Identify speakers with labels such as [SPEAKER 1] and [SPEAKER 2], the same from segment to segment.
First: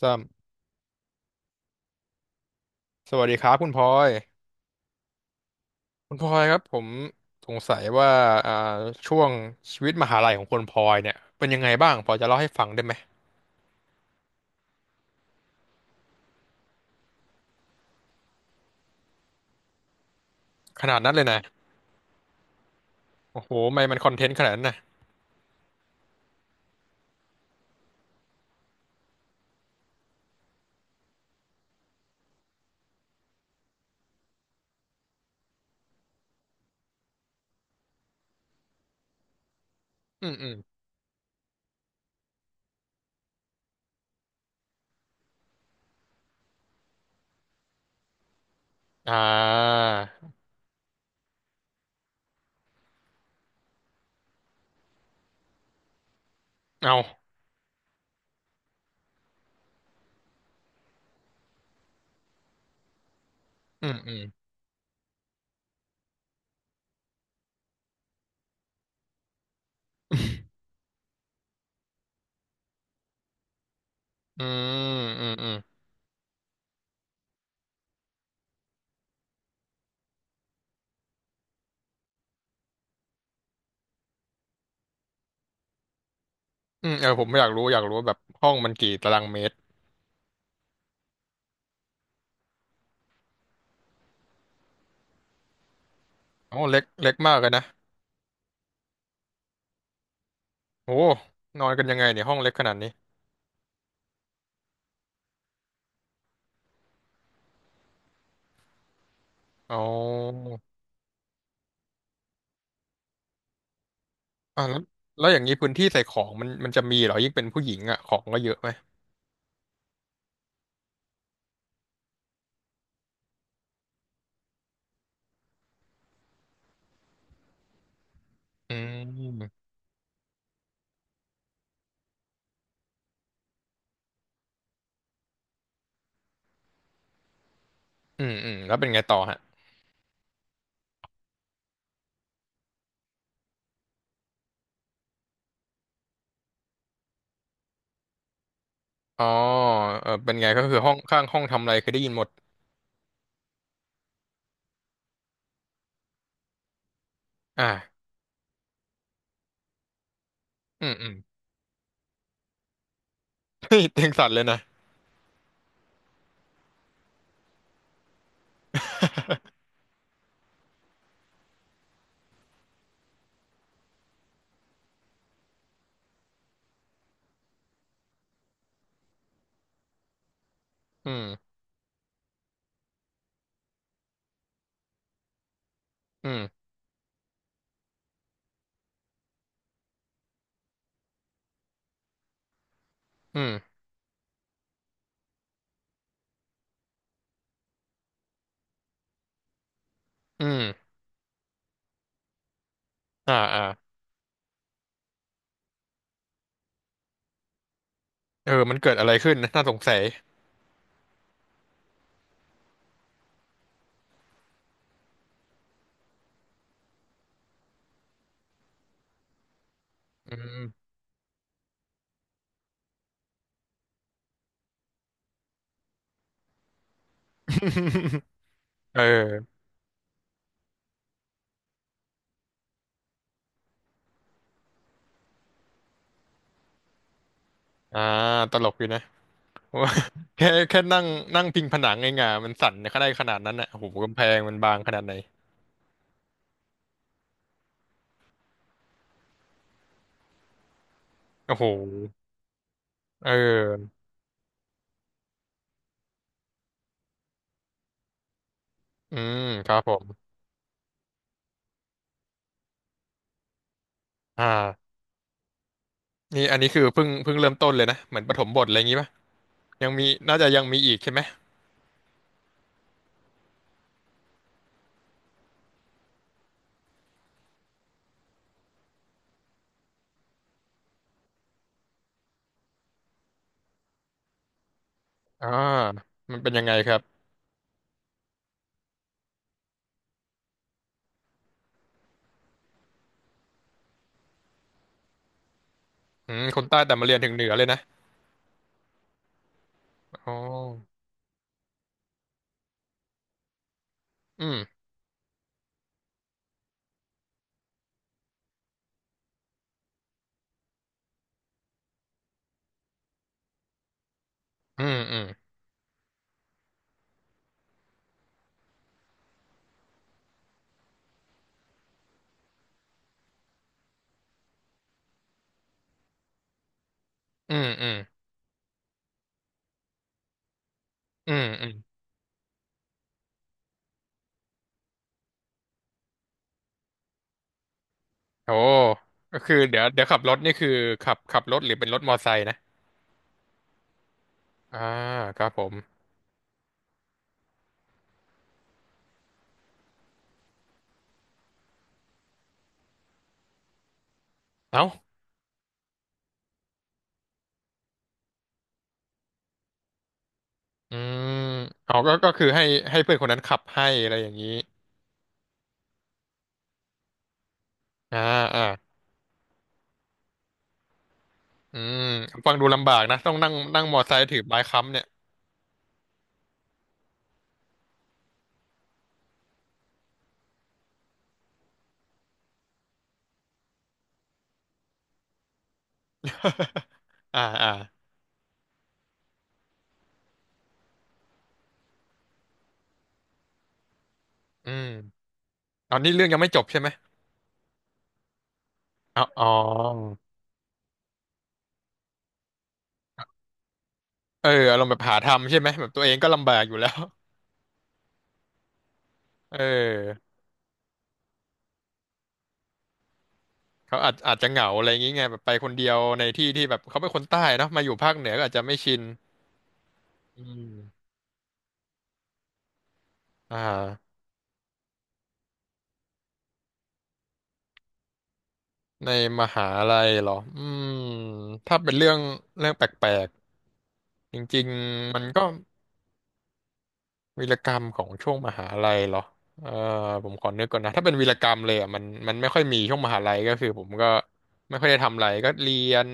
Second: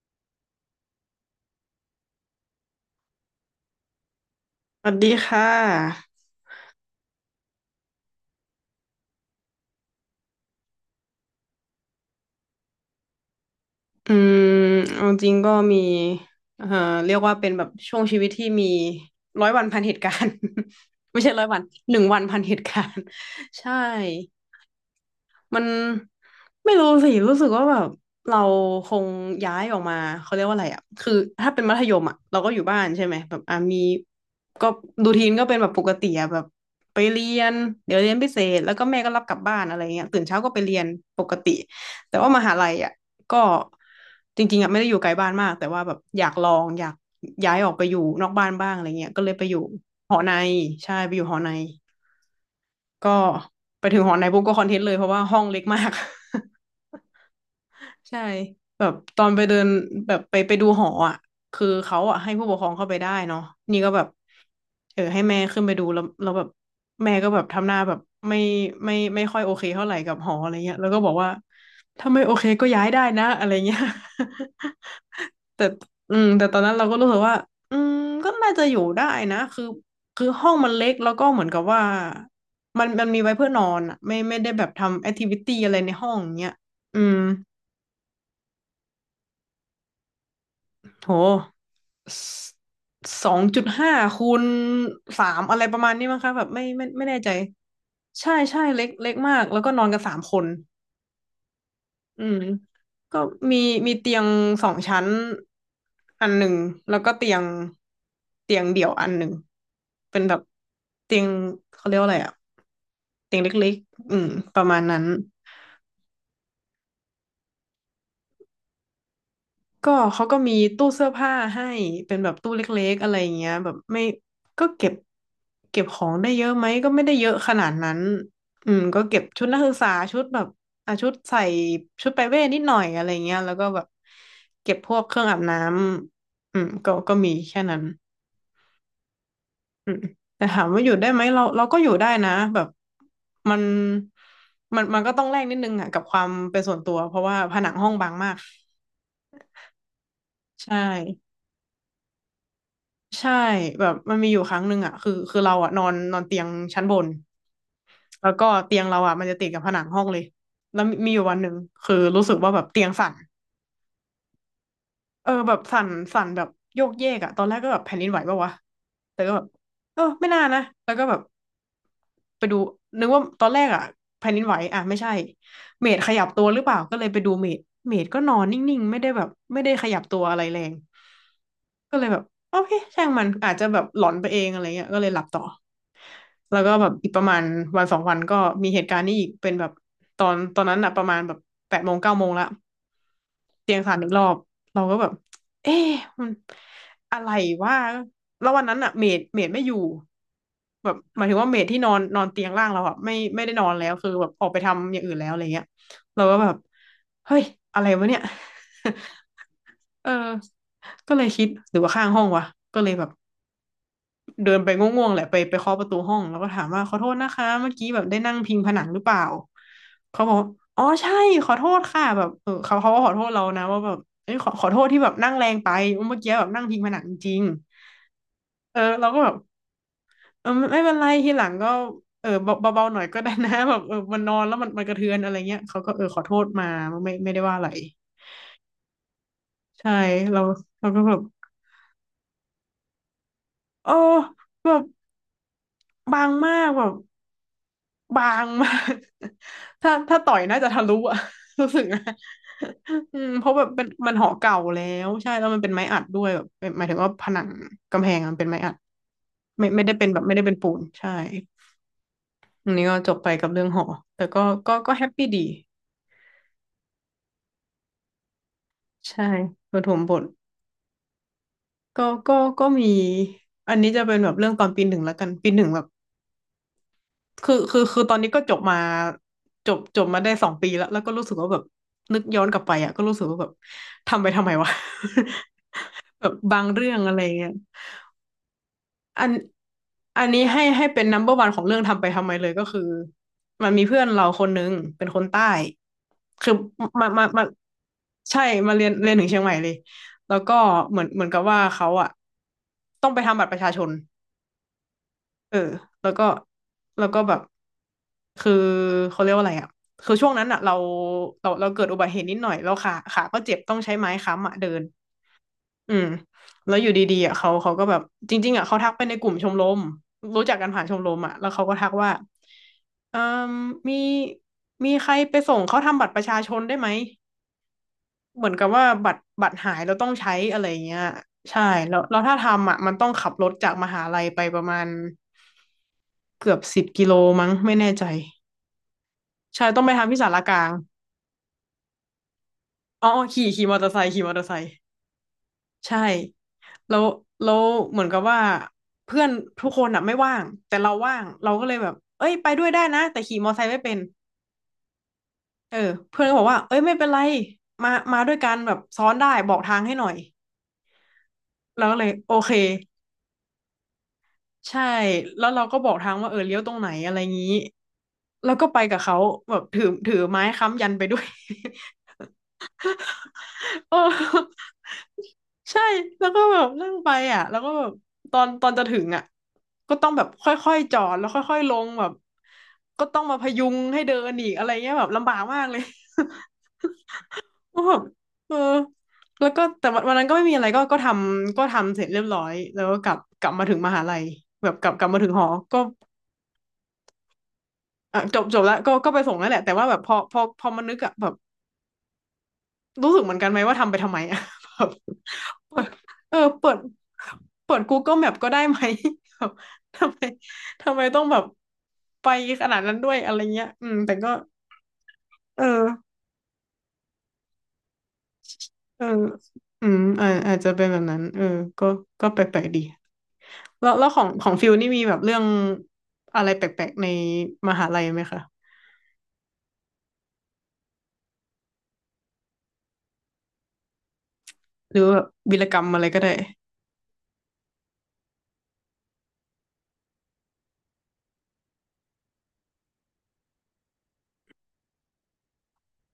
[SPEAKER 1] สามสวัสดีครับคุณพลอย
[SPEAKER 2] สวัสดีค่ะ
[SPEAKER 1] คุณพลอยครับผมสงสัยว่าอ่าช่วงชีวิตมหาลัยของคุณพลอยเนี่ยเป็นยังไงบ้างพอจะเล่าให้ฟังได้ไหม
[SPEAKER 2] อืมเอาจริงก็มีเอ่อเรียกว่าเป็นแบบช่วงชีวิตที่มีร้อยวันพันเหตุการณ์
[SPEAKER 1] ขนาดนั้ นเล
[SPEAKER 2] ไม่
[SPEAKER 1] ย
[SPEAKER 2] ใช่
[SPEAKER 1] นะ
[SPEAKER 2] ร้อยวันหนึ่งวันพันเหตุการณ์
[SPEAKER 1] โอ้โห ทำ
[SPEAKER 2] ใช่
[SPEAKER 1] ไมมันคอนเทนต์ขนาดนั้นนะ
[SPEAKER 2] มันไม่รู้สิรู้สึกว่าแบบเราคงย้ายออกมาเขาเรียกว่าอะไรอ่ะคือถ้าเป็นมัธยมอ่ะเราก็อยู่บ้านใช่ไหมแบบอ่ะมีก็รูทีนก็เป็นแบบปกติอ่ะแบบไปเรียนเดี๋ยวเรียนพิเศษแล้วก็แม่ก็รับกลับบ้านอะไรเงี้ยตื่น
[SPEAKER 1] อืม
[SPEAKER 2] เช้า
[SPEAKER 1] อื
[SPEAKER 2] ก็
[SPEAKER 1] ม
[SPEAKER 2] ไปเรียนปกติแต่ว่ามหาลัยอ่ะก็จริงๆอ่ะไม่ได้อยู่ไกลบ้านมากแต่ว่าแบบอยากลองอยากย้ายออกไปอยู่นอกบ้านบ้างอะไรเงี้ย
[SPEAKER 1] อ่า
[SPEAKER 2] ก็เลยไปอยู่หอในใช่ไปอยู่หอใน ก็ไปถึงหอในปุ๊บก็คอนเทนต์เลยเพราะว่าห้องเล็กมาก
[SPEAKER 1] เอา
[SPEAKER 2] ใช่แบบตอนไปเดินแบบไปดูหออ่ะคือเขาอ่ะให้ผู้ปกครองเข้าไปได้เนาะนี่
[SPEAKER 1] อื
[SPEAKER 2] ก็
[SPEAKER 1] ม
[SPEAKER 2] แบบ
[SPEAKER 1] อืม
[SPEAKER 2] เออให้แม่ขึ้นไปดูแล้วแล้วแบบแม่ก็แบบทำหน้าแบบไม่ไม่ค่อยโอเคเท่าไหร่กับหออะไรเงี้ยแล้วก็บอกว่าถ้าไม่โอเคก็ย้ายได้นะอะไรเงี้ย
[SPEAKER 1] อืมอืม อืม
[SPEAKER 2] แต่แต่ตอนนั้นเราก็รู้สึกว่าอืมก็น่าจะอยู่ได้นะคือห้องมันเล็ก แล้วก็เหมือนกับว่า มันมีไว้เพื่อนอนอะไม่ได้แบบทำแอคทิวิตี้อะไรในห้องเนี้ย
[SPEAKER 1] อืม
[SPEAKER 2] อื
[SPEAKER 1] เออ
[SPEAKER 2] ม
[SPEAKER 1] ผมอยากรู้ว่าแบบห้องมันกี่ตารางเมตร
[SPEAKER 2] โห2.5 คูณ 3อะไรประมาณนี้มั้งคะแบบ
[SPEAKER 1] อ๋อ
[SPEAKER 2] ไม่
[SPEAKER 1] เล็ก
[SPEAKER 2] ไม่ไม่
[SPEAKER 1] เล็ก
[SPEAKER 2] แน่ใจ
[SPEAKER 1] มากเลยนะ
[SPEAKER 2] ใช่ใช่เล็กเล็กมาก แล้วก็นอนกัน3 คน
[SPEAKER 1] โอ้นอนกันยังไงเนี่
[SPEAKER 2] อื
[SPEAKER 1] ยห้อ
[SPEAKER 2] ม
[SPEAKER 1] งเล็กขนาดนี้
[SPEAKER 2] ก็มีมีเตียงสองชั้นอันหนึ่งแล้วก็เตียงเดี่ยวอันหนึ่ง
[SPEAKER 1] อ๋อ
[SPEAKER 2] เป็นแบบเตียงเขาเรียกว่าอะไรอะเตียงเล็กๆป
[SPEAKER 1] อ่ะ
[SPEAKER 2] ระ
[SPEAKER 1] แล้
[SPEAKER 2] มา
[SPEAKER 1] ว
[SPEAKER 2] ณนั้น
[SPEAKER 1] แล้วอย่างนี้พื้นที่ใส่ของมันจะมีเหรอยิ่งเป็นผู้หญิงอ่ะของก็เยอะไหม
[SPEAKER 2] ก็เขาก็มีตู้เสื้อผ้าให้เป็นแบบตู้เล็กๆอะไรอย่างเงี้ยแบบไม่ก็เก็บของได้เยอะไหมก็ไม่ได้เยอะขนาดนั้น
[SPEAKER 1] อื
[SPEAKER 2] ก็เก็บ
[SPEAKER 1] ม
[SPEAKER 2] ชุดนั
[SPEAKER 1] อ
[SPEAKER 2] กศึกษาชุดแบบอ่ะชุดใส่ชุดไปเว่นิดหน่อยอะไรเงี้ยแล้วก็แบบเก็บพวกเครื่องอาบน้ำก็มีแค่นั้น
[SPEAKER 1] ืมอืมแล้วเป็นไงต่อฮะ
[SPEAKER 2] อืมแต่ถามว่าอยู่ได้ไหมเราก็อยู่ได้นะแบบมันมันก็ต้องแลกนิดนึงอ่ะกับความเป็นส่วนตัวเพราะว่าผนังห้องบางมาก
[SPEAKER 1] อ๋อเออเป็นไงก็คื
[SPEAKER 2] ใช่
[SPEAKER 1] อห้องข้างห้องทำอะไรเคยได้ยินหมด
[SPEAKER 2] ใช่แบบมันมีอยู่ครั้งหนึ่งอ่ะคือเราอ่ะนอนนอนเตียงชั้นบน
[SPEAKER 1] อ่า
[SPEAKER 2] แล้วก็เตียงเราอ่ะมันจะติดกับผนังห้องเลยแล้
[SPEAKER 1] อื
[SPEAKER 2] ว
[SPEAKER 1] ม
[SPEAKER 2] มี
[SPEAKER 1] อื
[SPEAKER 2] มี
[SPEAKER 1] ม
[SPEAKER 2] อยู่วันหนึ่งคือรู้สึกว่าแบบเตียงสั่น
[SPEAKER 1] เฮ้ยเตียงสั่นเลยนะ
[SPEAKER 2] เออแบบสั่นสั่นแบบโยกเยกอะตอนแรกก็แบบแผ่นดินไหวปะวะแต่ก็แบบเออไม่น่านะแล้วก็แบบไปดูนึกว่าตอนแรกอ่ะแผ่นดินไหวอะไม่ใช่เมดขยับตัวหรือเปล่าก็เลยไปดูเมดเมดก็นอนนิ่งๆไม่ได้แบบไม่ได้ขยับตัวอะไรแรง
[SPEAKER 1] อืม
[SPEAKER 2] ก็เลยแบบโอเคช่างมันอาจจะแบบหลอนไปเองอะไรเงี้ยก็เลยหลับต่อ
[SPEAKER 1] อืม
[SPEAKER 2] แล้วก็แบบอีกประมาณวันสองวันก็มีเหตุการณ์นี้อีกเป็นแบบตอนนั้นอะประมาณแบบ8 โมง 9 โมงละ
[SPEAKER 1] อืม
[SPEAKER 2] เตียงสั่นอีกรอบเราก็แบบเอ๊ะมันอะไรวะแล้ววันนั้นอะเมดไม่อยู่
[SPEAKER 1] อื
[SPEAKER 2] แบ
[SPEAKER 1] ม
[SPEAKER 2] บหมายถึงว่าเมดที่นอนนอนเตียงล่างเราอะไม่
[SPEAKER 1] อ่า
[SPEAKER 2] ไม่ได้
[SPEAKER 1] อ่า
[SPEAKER 2] นอนแล้วคือแบบออกไปทำอย่างอื่นแล้วอะไรเงี้ยเราก็แบบเฮ้ยอะไรวะเนี่ย
[SPEAKER 1] เออมันเกิดอะไรขึ้นนะน่าสง สัย
[SPEAKER 2] เออก็เลยคิดหรือว่าข้างห้องวะก็เลยแบบ เดินไปง่วงๆแหละไปเคาะประตูห้องแล้วก็ถามว่าขอโทษนะคะเมื่อกี้แบบได้นั่งพิงผนังหรือเปล่าเขาบ
[SPEAKER 1] อื
[SPEAKER 2] อกว่า
[SPEAKER 1] ม
[SPEAKER 2] อ๋อใช่ขอโทษค่ะแบบเออเขาก็ขอโทษเรานะว่าแบบเอ้ยขอโทษที่แบบนั่งแรงไปเมื่อกี้แบบนั่งพิงผนังจริงๆเออ
[SPEAKER 1] เอ
[SPEAKER 2] เราก็แบบ
[SPEAKER 1] อ
[SPEAKER 2] เออไม่เป็นไรทีหลังก็เออเบาเบาๆหน่อยก็ได้นะ แบบเออมันนอนแล้วมันกระเทือนอะไรเงี้ยเขาก็เออขอโทษมาไม่ได้ว่าอะไร
[SPEAKER 1] อ่าตลกอยู่นะ
[SPEAKER 2] ใช่
[SPEAKER 1] ว่า
[SPEAKER 2] เรา
[SPEAKER 1] แค่
[SPEAKER 2] เรา
[SPEAKER 1] นั่
[SPEAKER 2] ก็
[SPEAKER 1] ง
[SPEAKER 2] แบบ
[SPEAKER 1] นั่งพิงผนังเองอะมันสั่นขนาดนั้นอ่ะโอ้โห
[SPEAKER 2] เออ
[SPEAKER 1] กำแพงมัน
[SPEAKER 2] แบ
[SPEAKER 1] บาง
[SPEAKER 2] บ
[SPEAKER 1] ขนาดไหน
[SPEAKER 2] บางมากแบบ บางมาก ถ้าต่อยน่าจะทะลุอะ
[SPEAKER 1] โอ้ โห
[SPEAKER 2] รู้สึกนะ อื
[SPEAKER 1] เอ
[SPEAKER 2] มเพราะแบบเป็น
[SPEAKER 1] อ
[SPEAKER 2] มันหอเก่าแล้วใช่แล้วมันเป็นไม้อัดด้วยแบบเป็นหมายถึงว่าผนังกำแพงอะมันเป็นไม้อัด
[SPEAKER 1] อืม
[SPEAKER 2] ไม่
[SPEAKER 1] ครับ
[SPEAKER 2] ไม่
[SPEAKER 1] ผ
[SPEAKER 2] ได้
[SPEAKER 1] ม
[SPEAKER 2] เป็นแบบไม่ได้เป็นปูนใช่อันนี้ก็จบไปกับเรื่องหอแต่ก็
[SPEAKER 1] อ่
[SPEAKER 2] ก็
[SPEAKER 1] า
[SPEAKER 2] ก็แฮปปี้ดี
[SPEAKER 1] นี่อันนี้คือเพิ่งเริ่มต้นเลยนะเหมือนปฐมบทอะไรอย่างงี้ปะ
[SPEAKER 2] ใช่ประ
[SPEAKER 1] ยั
[SPEAKER 2] ถ
[SPEAKER 1] ง
[SPEAKER 2] ม
[SPEAKER 1] มี
[SPEAKER 2] บท
[SPEAKER 1] น่าจะยังมีอีกใช่ไหม
[SPEAKER 2] ก็ก็มีอันนี้จะเป็นแบบเรื่องตอนปีหนึ่งแล้วกันปีหนึ่งแบบ คือตอนนี้ก็จบมาจบมาได้2 ปีแล้วแล้วก็รู้สึกว่าแบบนึกย้อนกลับไปอ่ะก็รู้สึกว่าแบบทำไปทำไมวะ
[SPEAKER 1] อ่า
[SPEAKER 2] แบบ
[SPEAKER 1] มันเป็น
[SPEAKER 2] บา
[SPEAKER 1] ยัง
[SPEAKER 2] ง
[SPEAKER 1] ไงค
[SPEAKER 2] เรื่อ
[SPEAKER 1] รับ
[SPEAKER 2] งอะไรเงี้ยอันอันนี้ให้เป็น number one ของเรื่องทำไปทำไมเลยก็คือมันมีเพื่อนเราคนนึงเป็นคนใต้
[SPEAKER 1] อืม
[SPEAKER 2] คือ
[SPEAKER 1] คนใต้
[SPEAKER 2] มา
[SPEAKER 1] แต่มาเรียน
[SPEAKER 2] มา
[SPEAKER 1] ถึงเห
[SPEAKER 2] มา
[SPEAKER 1] นือเลยนะ
[SPEAKER 2] ใช่มาเรียนถึงเชียงใหม่เลย
[SPEAKER 1] อ๋อ
[SPEAKER 2] แล้วก็เหมือนกับว่าเขาอ่ะต้องไปทำบัตรประชาชน
[SPEAKER 1] อืม
[SPEAKER 2] เออแล้วก็แบบคือเขาเรียกว่าอะไรอ่ะคือช่วงนั้นอ่ะเราเกิดอุบัติเหตุนิดหน่อยแล้วขาก็เจ็บต้องใช้ไม้ค้ำอ่ะเดิ
[SPEAKER 1] อื
[SPEAKER 2] น
[SPEAKER 1] มอืม
[SPEAKER 2] อืมแล้วอยู่ดีๆอ่ะเขาก็แบบจริงๆอ่ะเขาทักไปในกลุ่มชมรมรู้จักกันผ่านชมรมอ่ะแล้วเขาก็ทักว่าเอ่มมีใครไปส่งเขาทำบัตรประชาชนได้ไหม
[SPEAKER 1] อืมอืม
[SPEAKER 2] เหมือนกับว่าบัตรหายเราต้องใช้อะไรอย่างเงี้ย
[SPEAKER 1] อืม
[SPEAKER 2] ใช่
[SPEAKER 1] อืม
[SPEAKER 2] แล้วแล้วถ้าทำอ่ะมันต้องขับรถจากมหาลัยไปประมาณ เกือบ10 กิโลมั้งไม่แน่ใจ
[SPEAKER 1] โอ้ก็คือ
[SPEAKER 2] ใช่ต้องไป
[SPEAKER 1] เดี๋ยว
[SPEAKER 2] ทำ
[SPEAKER 1] ขั
[SPEAKER 2] ที่
[SPEAKER 1] บ
[SPEAKER 2] ศา
[SPEAKER 1] รถ
[SPEAKER 2] ลาก
[SPEAKER 1] นี่
[SPEAKER 2] ลา
[SPEAKER 1] คือ
[SPEAKER 2] ง
[SPEAKER 1] ขับรถหรือเป็นรถมอไซค์นะ
[SPEAKER 2] อ๋อขี่มอเตอร์ไซค์ขี่มอเตอร์ไซค์
[SPEAKER 1] อ่าครับผม
[SPEAKER 2] ใช่แล้วแล้วเหมือนกับว่าเพื่อนทุกคนอ่ะไม่ว่างแต่เราว่างเราก็เลยแบบเอ้ยไปด้วยได้นะแต่ขี่มอเตอร์ไซค์ไม่เป็น
[SPEAKER 1] เอ้า
[SPEAKER 2] เออเพื่อนก็บอกว่าเอ้ยไม่เป็นไรมาด้วยกันแบบซ้อนได้บอกทางให้หน่อย
[SPEAKER 1] อืม
[SPEAKER 2] เรา
[SPEAKER 1] เอา
[SPEAKER 2] ก็เลย
[SPEAKER 1] ก็
[SPEAKER 2] โอ
[SPEAKER 1] คือ
[SPEAKER 2] เค
[SPEAKER 1] ให้เพื่อนคนนั้นขับให้อะไรอย่างนี้
[SPEAKER 2] ใช่แล้วเราก็บอกทางว่าเออเลี้ยวตรงไหนอะไรงี้
[SPEAKER 1] อ่า
[SPEAKER 2] แล้ว
[SPEAKER 1] อ่า
[SPEAKER 2] ก็ไปกับเขาแบบถือไม้ค้ำยันไปด้วย
[SPEAKER 1] อืมฟังดูลำบากนะต้องนั่งนั่ง ม
[SPEAKER 2] เอ
[SPEAKER 1] อ
[SPEAKER 2] อ
[SPEAKER 1] ไซค์ถือไม้ค้ำเนี่ย
[SPEAKER 2] ใช่แล้วก็แบบนั่งไปอ่ะแล้วก็แบบตอนจะถึงอ่ะก็ต้องแบบค่อยๆจอดแล้วค่อยๆลงแบบก็ต้องมาพยุงให้เดินอีกอะไรเงี้ยแบบลำบากมากเลย
[SPEAKER 1] อ่าอ่า
[SPEAKER 2] ก็แบบเออแล้วก็แต่วันนั้นก็ไม่มีอะไรก็ทำเสร็จเรียบร้อยแล้วก็กลับมาถึงมหาลัยแบ
[SPEAKER 1] อื
[SPEAKER 2] บกลับมา
[SPEAKER 1] ม
[SPEAKER 2] ถึงหอก็
[SPEAKER 1] ตอนนี้เรื่องยังไม่จบใช่ไหม
[SPEAKER 2] อ่ะจบแล้วก็ไป
[SPEAKER 1] อ๋อ
[SPEAKER 2] ส่ง
[SPEAKER 1] อ๋อ
[SPEAKER 2] แล้วแหละแต่ว่าแบบพอมันนึกอ่ะแบบรู้สึกเหมือนกันไหมว่าทำไปทำไมอ่ะ
[SPEAKER 1] เอออา
[SPEAKER 2] แบ
[SPEAKER 1] รมณ์
[SPEAKER 2] บ
[SPEAKER 1] แบบหาทำใช่ไหม
[SPEAKER 2] เปิ
[SPEAKER 1] แบ
[SPEAKER 2] ด
[SPEAKER 1] บตัวเองก็
[SPEAKER 2] เออ
[SPEAKER 1] ลำบาก
[SPEAKER 2] เปิ
[SPEAKER 1] อยู่
[SPEAKER 2] ด
[SPEAKER 1] แล้ว
[SPEAKER 2] เปิด Google Map ก็ได้ไหม แบบ
[SPEAKER 1] เ
[SPEAKER 2] ทำไม
[SPEAKER 1] ออ
[SPEAKER 2] ต้องแบบไปขนาดนั้นด้วยอะไรเงี้ยอืม
[SPEAKER 1] เขา
[SPEAKER 2] แต่ก็
[SPEAKER 1] อาจจะเหงาอะไรอย่างงี้ไงแบบไป
[SPEAKER 2] เอ
[SPEAKER 1] คนเดี
[SPEAKER 2] อ
[SPEAKER 1] ยวในที่ที่แบบเขาเป็นคนใต้เนาะมาอยู่ภาคเหนือก็อาจจะไม่ชิน
[SPEAKER 2] เอออืมอา
[SPEAKER 1] อื
[SPEAKER 2] อาจจะเป็นแบบ
[SPEAKER 1] ม
[SPEAKER 2] นั้นเออก็ก็แปลกๆดี
[SPEAKER 1] อ่
[SPEAKER 2] แล้ว
[SPEAKER 1] า
[SPEAKER 2] ของฟิลนี่มีแบบเรื่องอะไรแปลกๆในมหาลัยไหมคะ
[SPEAKER 1] ในมหาลัยเหรออืมถ้าเป็นเรื่องแปลกๆจริง
[SPEAKER 2] หรือว่า
[SPEAKER 1] ๆมั
[SPEAKER 2] แบ
[SPEAKER 1] น
[SPEAKER 2] บ
[SPEAKER 1] ก็
[SPEAKER 2] วีรกรรมอะไรก็ได้
[SPEAKER 1] วีรกรรมของช่วงมหาลัยเหรอเออผมขอนึกก่อนนะถ้าเป็นวีรกรรมเลยอ่ะมันไม่ค่อยมีช่วงมหาลัยก็คือผมก็ไม่ค่อยได้ทำอะไรก็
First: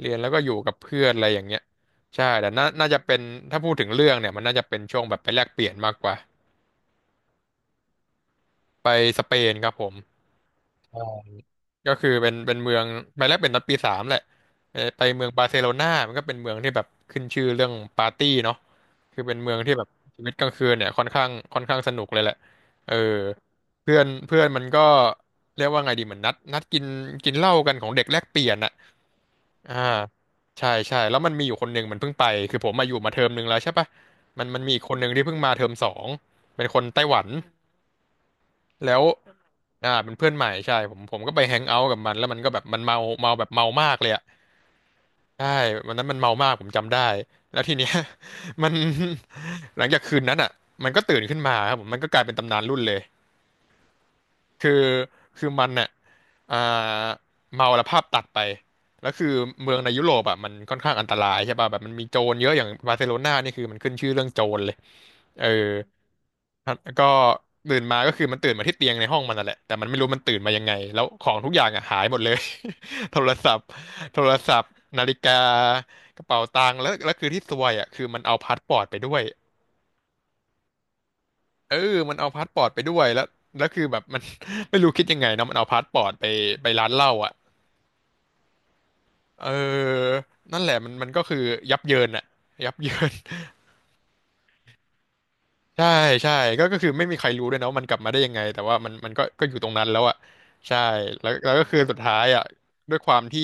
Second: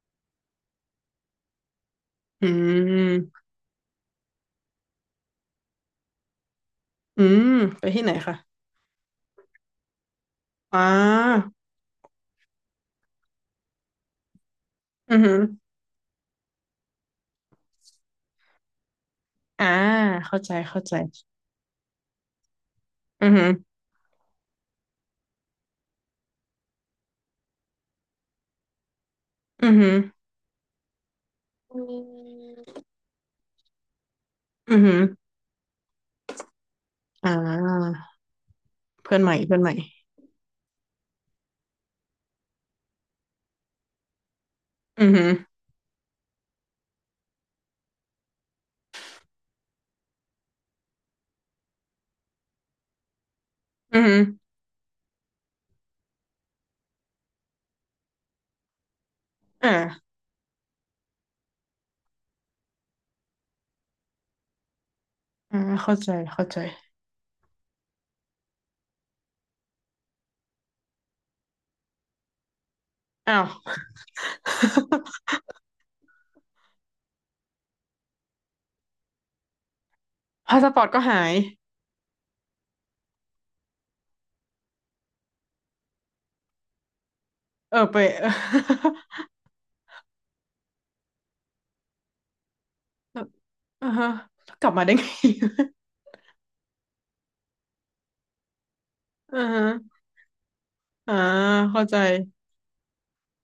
[SPEAKER 1] เรียนแล้วก็อยู่กับเพื่อนอะไรอย่างเงี้ยใช่
[SPEAKER 2] อื
[SPEAKER 1] แต่น่าจะเป็น
[SPEAKER 2] ม
[SPEAKER 1] ถ้าพูดถึงเรื่องเนี่ยมันน่าจะเป็นช่วงแบบไปแลกเปลี่ยนมากกว่า
[SPEAKER 2] อืมไปที่ไหนคะ
[SPEAKER 1] ไปสเปนครับผม
[SPEAKER 2] อ่า
[SPEAKER 1] ก็คือเป็นเมืองไปแรกเป็นตอนปีสามแหละไป
[SPEAKER 2] อือ
[SPEAKER 1] เมือง
[SPEAKER 2] หือ
[SPEAKER 1] บาร์เซโลนามันก็เป็นเมืองที่แบบขึ้นชื่อเรื่องปาร์ตี้เนาะคือเป็นเมือง
[SPEAKER 2] อ่า
[SPEAKER 1] ที่แบบชีวิต
[SPEAKER 2] เข้า
[SPEAKER 1] กลา
[SPEAKER 2] ใจ
[SPEAKER 1] งคืน
[SPEAKER 2] เข้า
[SPEAKER 1] เนี่ย
[SPEAKER 2] ใจ
[SPEAKER 1] ค่อนข้างสนุกเลยแหละเออ
[SPEAKER 2] อือหือ
[SPEAKER 1] เพื่อนเพื่อนมันก็เรียกว่าไงดีเหมือนนัดกินกินเหล้ากันของเด็กแลกเปลี่ยนอะ
[SPEAKER 2] อือ
[SPEAKER 1] อ่า
[SPEAKER 2] หือ
[SPEAKER 1] ใช่ใช่แล้วมันมีอยู่คนห
[SPEAKER 2] อื
[SPEAKER 1] นึ่งมันเพิ่งไปคือ
[SPEAKER 2] ม
[SPEAKER 1] ผมมาอยู่มาเทอมหนึ่งแล้วใช่ปะมันมี
[SPEAKER 2] อื
[SPEAKER 1] อี
[SPEAKER 2] อ
[SPEAKER 1] กค
[SPEAKER 2] หื
[SPEAKER 1] น
[SPEAKER 2] อ
[SPEAKER 1] หนึ่งที่เพิ่งมาเทอมสองเป็นคนไต้หวัน
[SPEAKER 2] อ่า
[SPEAKER 1] แล้ว
[SPEAKER 2] เพื่อนใหม่เพื่อนใหม่
[SPEAKER 1] อ่าเป็นเพื่อนใหม่ใช่ผมก็ไปแฮงเอาท์กับมันแล้วมันก็แบบมันเมาแบบเมามากเลยอะ
[SPEAKER 2] อือหือ
[SPEAKER 1] ใช่วันนั้นมันเมามากผมจำได้แล้วทีเนี้ย มัน หลังจากคืนนั้นอ่ะมันก็ตื่นขึ้นมาครับผมมันก็กลายเป็นตำนานรุ่นเลย
[SPEAKER 2] อือหือ
[SPEAKER 1] คือคือมันเนี่ยอ่าเมาแล้วภาพตัดไปแล้วคือ
[SPEAKER 2] อ่า
[SPEAKER 1] เมืองในยุโรปอ่ะมันค่อนข้างอันตรายใช่ป่ะแบบมันมีโจรเยอะอย่างบาร์เซโลนานี่คือมันขึ้นชื่อเรื่องโจรเลยเออ
[SPEAKER 2] อ่าเข้าใจเข้าใจ
[SPEAKER 1] ก็ตื่นมาก็คือมันตื่นมาที่เตียงในห้องมันนั่นแหละแต่มันไม่รู้มันตื่นมายังไงแล้วของทุกอย่างอ่ะหายหมดเลย โทร
[SPEAKER 2] อ้าว
[SPEAKER 1] ศัพท์โทรศัพท์นาฬิกา กระเป๋าตังค์แล้วคือที่ซวยอ่ะคือมันเอาพาสปอร์ตไปด้วย
[SPEAKER 2] พาสปอร์ตก็หาย
[SPEAKER 1] เออมันเอาพาสปอร์ตไปด้วยแล้วคือแบบ มัน ไม่รู้คิดยังไงเนาะมันเอาพาสปอร์ตไปไปร้านเหล้าอ่ะ
[SPEAKER 2] เออไป
[SPEAKER 1] เออนั่นแหละมันก็คือยับเยินอ่ะยับเยิน
[SPEAKER 2] เอออ่าฮะกลับมาได้ไง
[SPEAKER 1] ใช่ใช่ก็คือไม่มีใครรู้ด้วยนะว่ามันกลับมาได้ยังไงแต่ว่ามันก็
[SPEAKER 2] อ่า
[SPEAKER 1] อยู่
[SPEAKER 2] ฮะ
[SPEAKER 1] ตรงนั้นแล้วอ่ะใช่
[SPEAKER 2] อ่า
[SPEAKER 1] แล้วก็คือ
[SPEAKER 2] เข้า
[SPEAKER 1] สุ
[SPEAKER 2] ใจ
[SPEAKER 1] ดท้ายอ่ะด้วยความที่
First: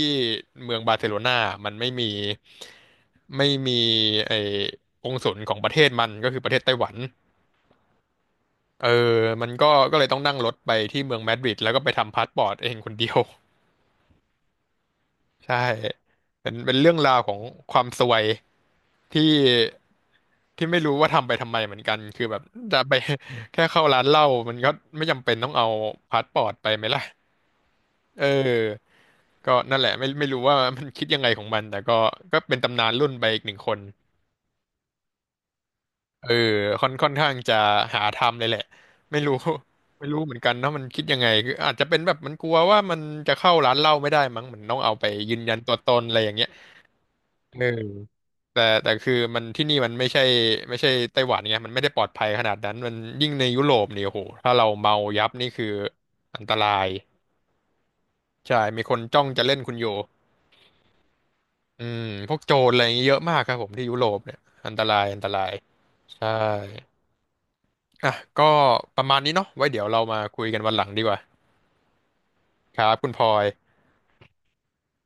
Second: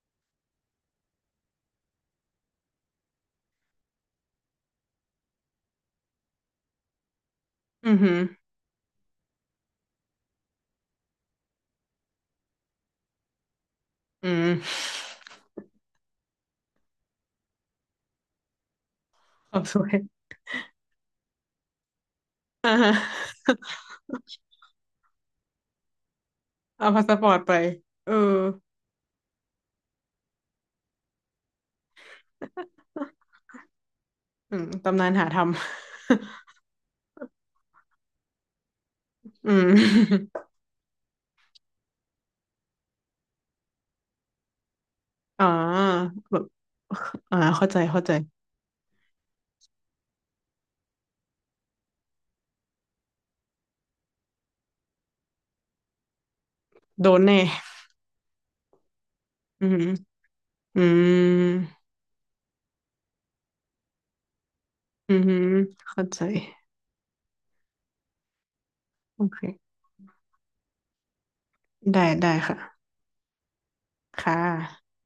[SPEAKER 1] เมืองบาร์เซโลนามันไม่มีไอ้องค์ศุลของประเทศมันก็คือประเทศไต้หวัน
[SPEAKER 2] อือหือ
[SPEAKER 1] เออมันก็เลยต้องนั่งรถไปที่เมืองมาดริดแล้วก็ไปทำพาสปอร์ตเองคนเดียว
[SPEAKER 2] อืม
[SPEAKER 1] ใช่เป็นเรื่องราวของความซวย ที่
[SPEAKER 2] ขอบสวย
[SPEAKER 1] ที่ไม่รู้ว่าทำไปทำไมเหมือนกันคือแบบจะไป แค่เข้าร้านเหล้ามันก็ไม่จำเป็นต้องเอาพาสปอร์ตไปไหม
[SPEAKER 2] เอา
[SPEAKER 1] ล่ะ
[SPEAKER 2] พาสปอร์ตไปเออ
[SPEAKER 1] เออก็นั่นแหละไม่รู้ว่ามันคิดยังไงของมันแต่ก็ก็เป็นตำนานรุ่นไป อีกหนึ่งคน
[SPEAKER 2] อืมตำนานหาทำ
[SPEAKER 1] เออค่อนข้างจะหาทำเลยแหละไม่รู้
[SPEAKER 2] อืม
[SPEAKER 1] ไม่รู้เหมือน กันเนาะมันคิดยังไงคืออาจจะเป็นแบบมันกลัวว่ามันจะเข้าร้านเหล้าไม่ได้มั้งมันต้องเอาไปยืน
[SPEAKER 2] อ่า
[SPEAKER 1] ยันตัวตนอะไรอย่าง
[SPEAKER 2] แบ
[SPEAKER 1] เงี้
[SPEAKER 2] บ
[SPEAKER 1] ย
[SPEAKER 2] อ่า
[SPEAKER 1] เออ
[SPEAKER 2] เข้าใจเข้าใจ
[SPEAKER 1] แต่คือมันที่นี่มันไม่ใช่ไต้หวันไงมันไม่ได้ปลอดภัยขนาดนั้นมันยิ่งในยุโรปเนี่ยโอ้โหถ้าเราเมายับนี่คืออันตราย
[SPEAKER 2] โดนแน่
[SPEAKER 1] ใช่มีคนจ้องจะเล่น
[SPEAKER 2] อื
[SPEAKER 1] คุณ
[SPEAKER 2] ม
[SPEAKER 1] อยู่
[SPEAKER 2] อืม
[SPEAKER 1] อืมพวกโจรอะไรอย่างเงี้ยเยอะมากครับผมที่ยุโรปเนี่ยอันตราย
[SPEAKER 2] อื
[SPEAKER 1] อัน
[SPEAKER 2] อ
[SPEAKER 1] ต
[SPEAKER 2] หื
[SPEAKER 1] รา
[SPEAKER 2] อ
[SPEAKER 1] ย
[SPEAKER 2] เข้าใจ
[SPEAKER 1] ใช่อ่ะก็ประมาณ
[SPEAKER 2] โอ
[SPEAKER 1] นี้
[SPEAKER 2] เค
[SPEAKER 1] เนาะไว้เดี๋ยวเรามาคุยกันวันหลังดีกว่า
[SPEAKER 2] ได้ได้ค่ะ
[SPEAKER 1] ครับคุณพลอย
[SPEAKER 2] ค่ะ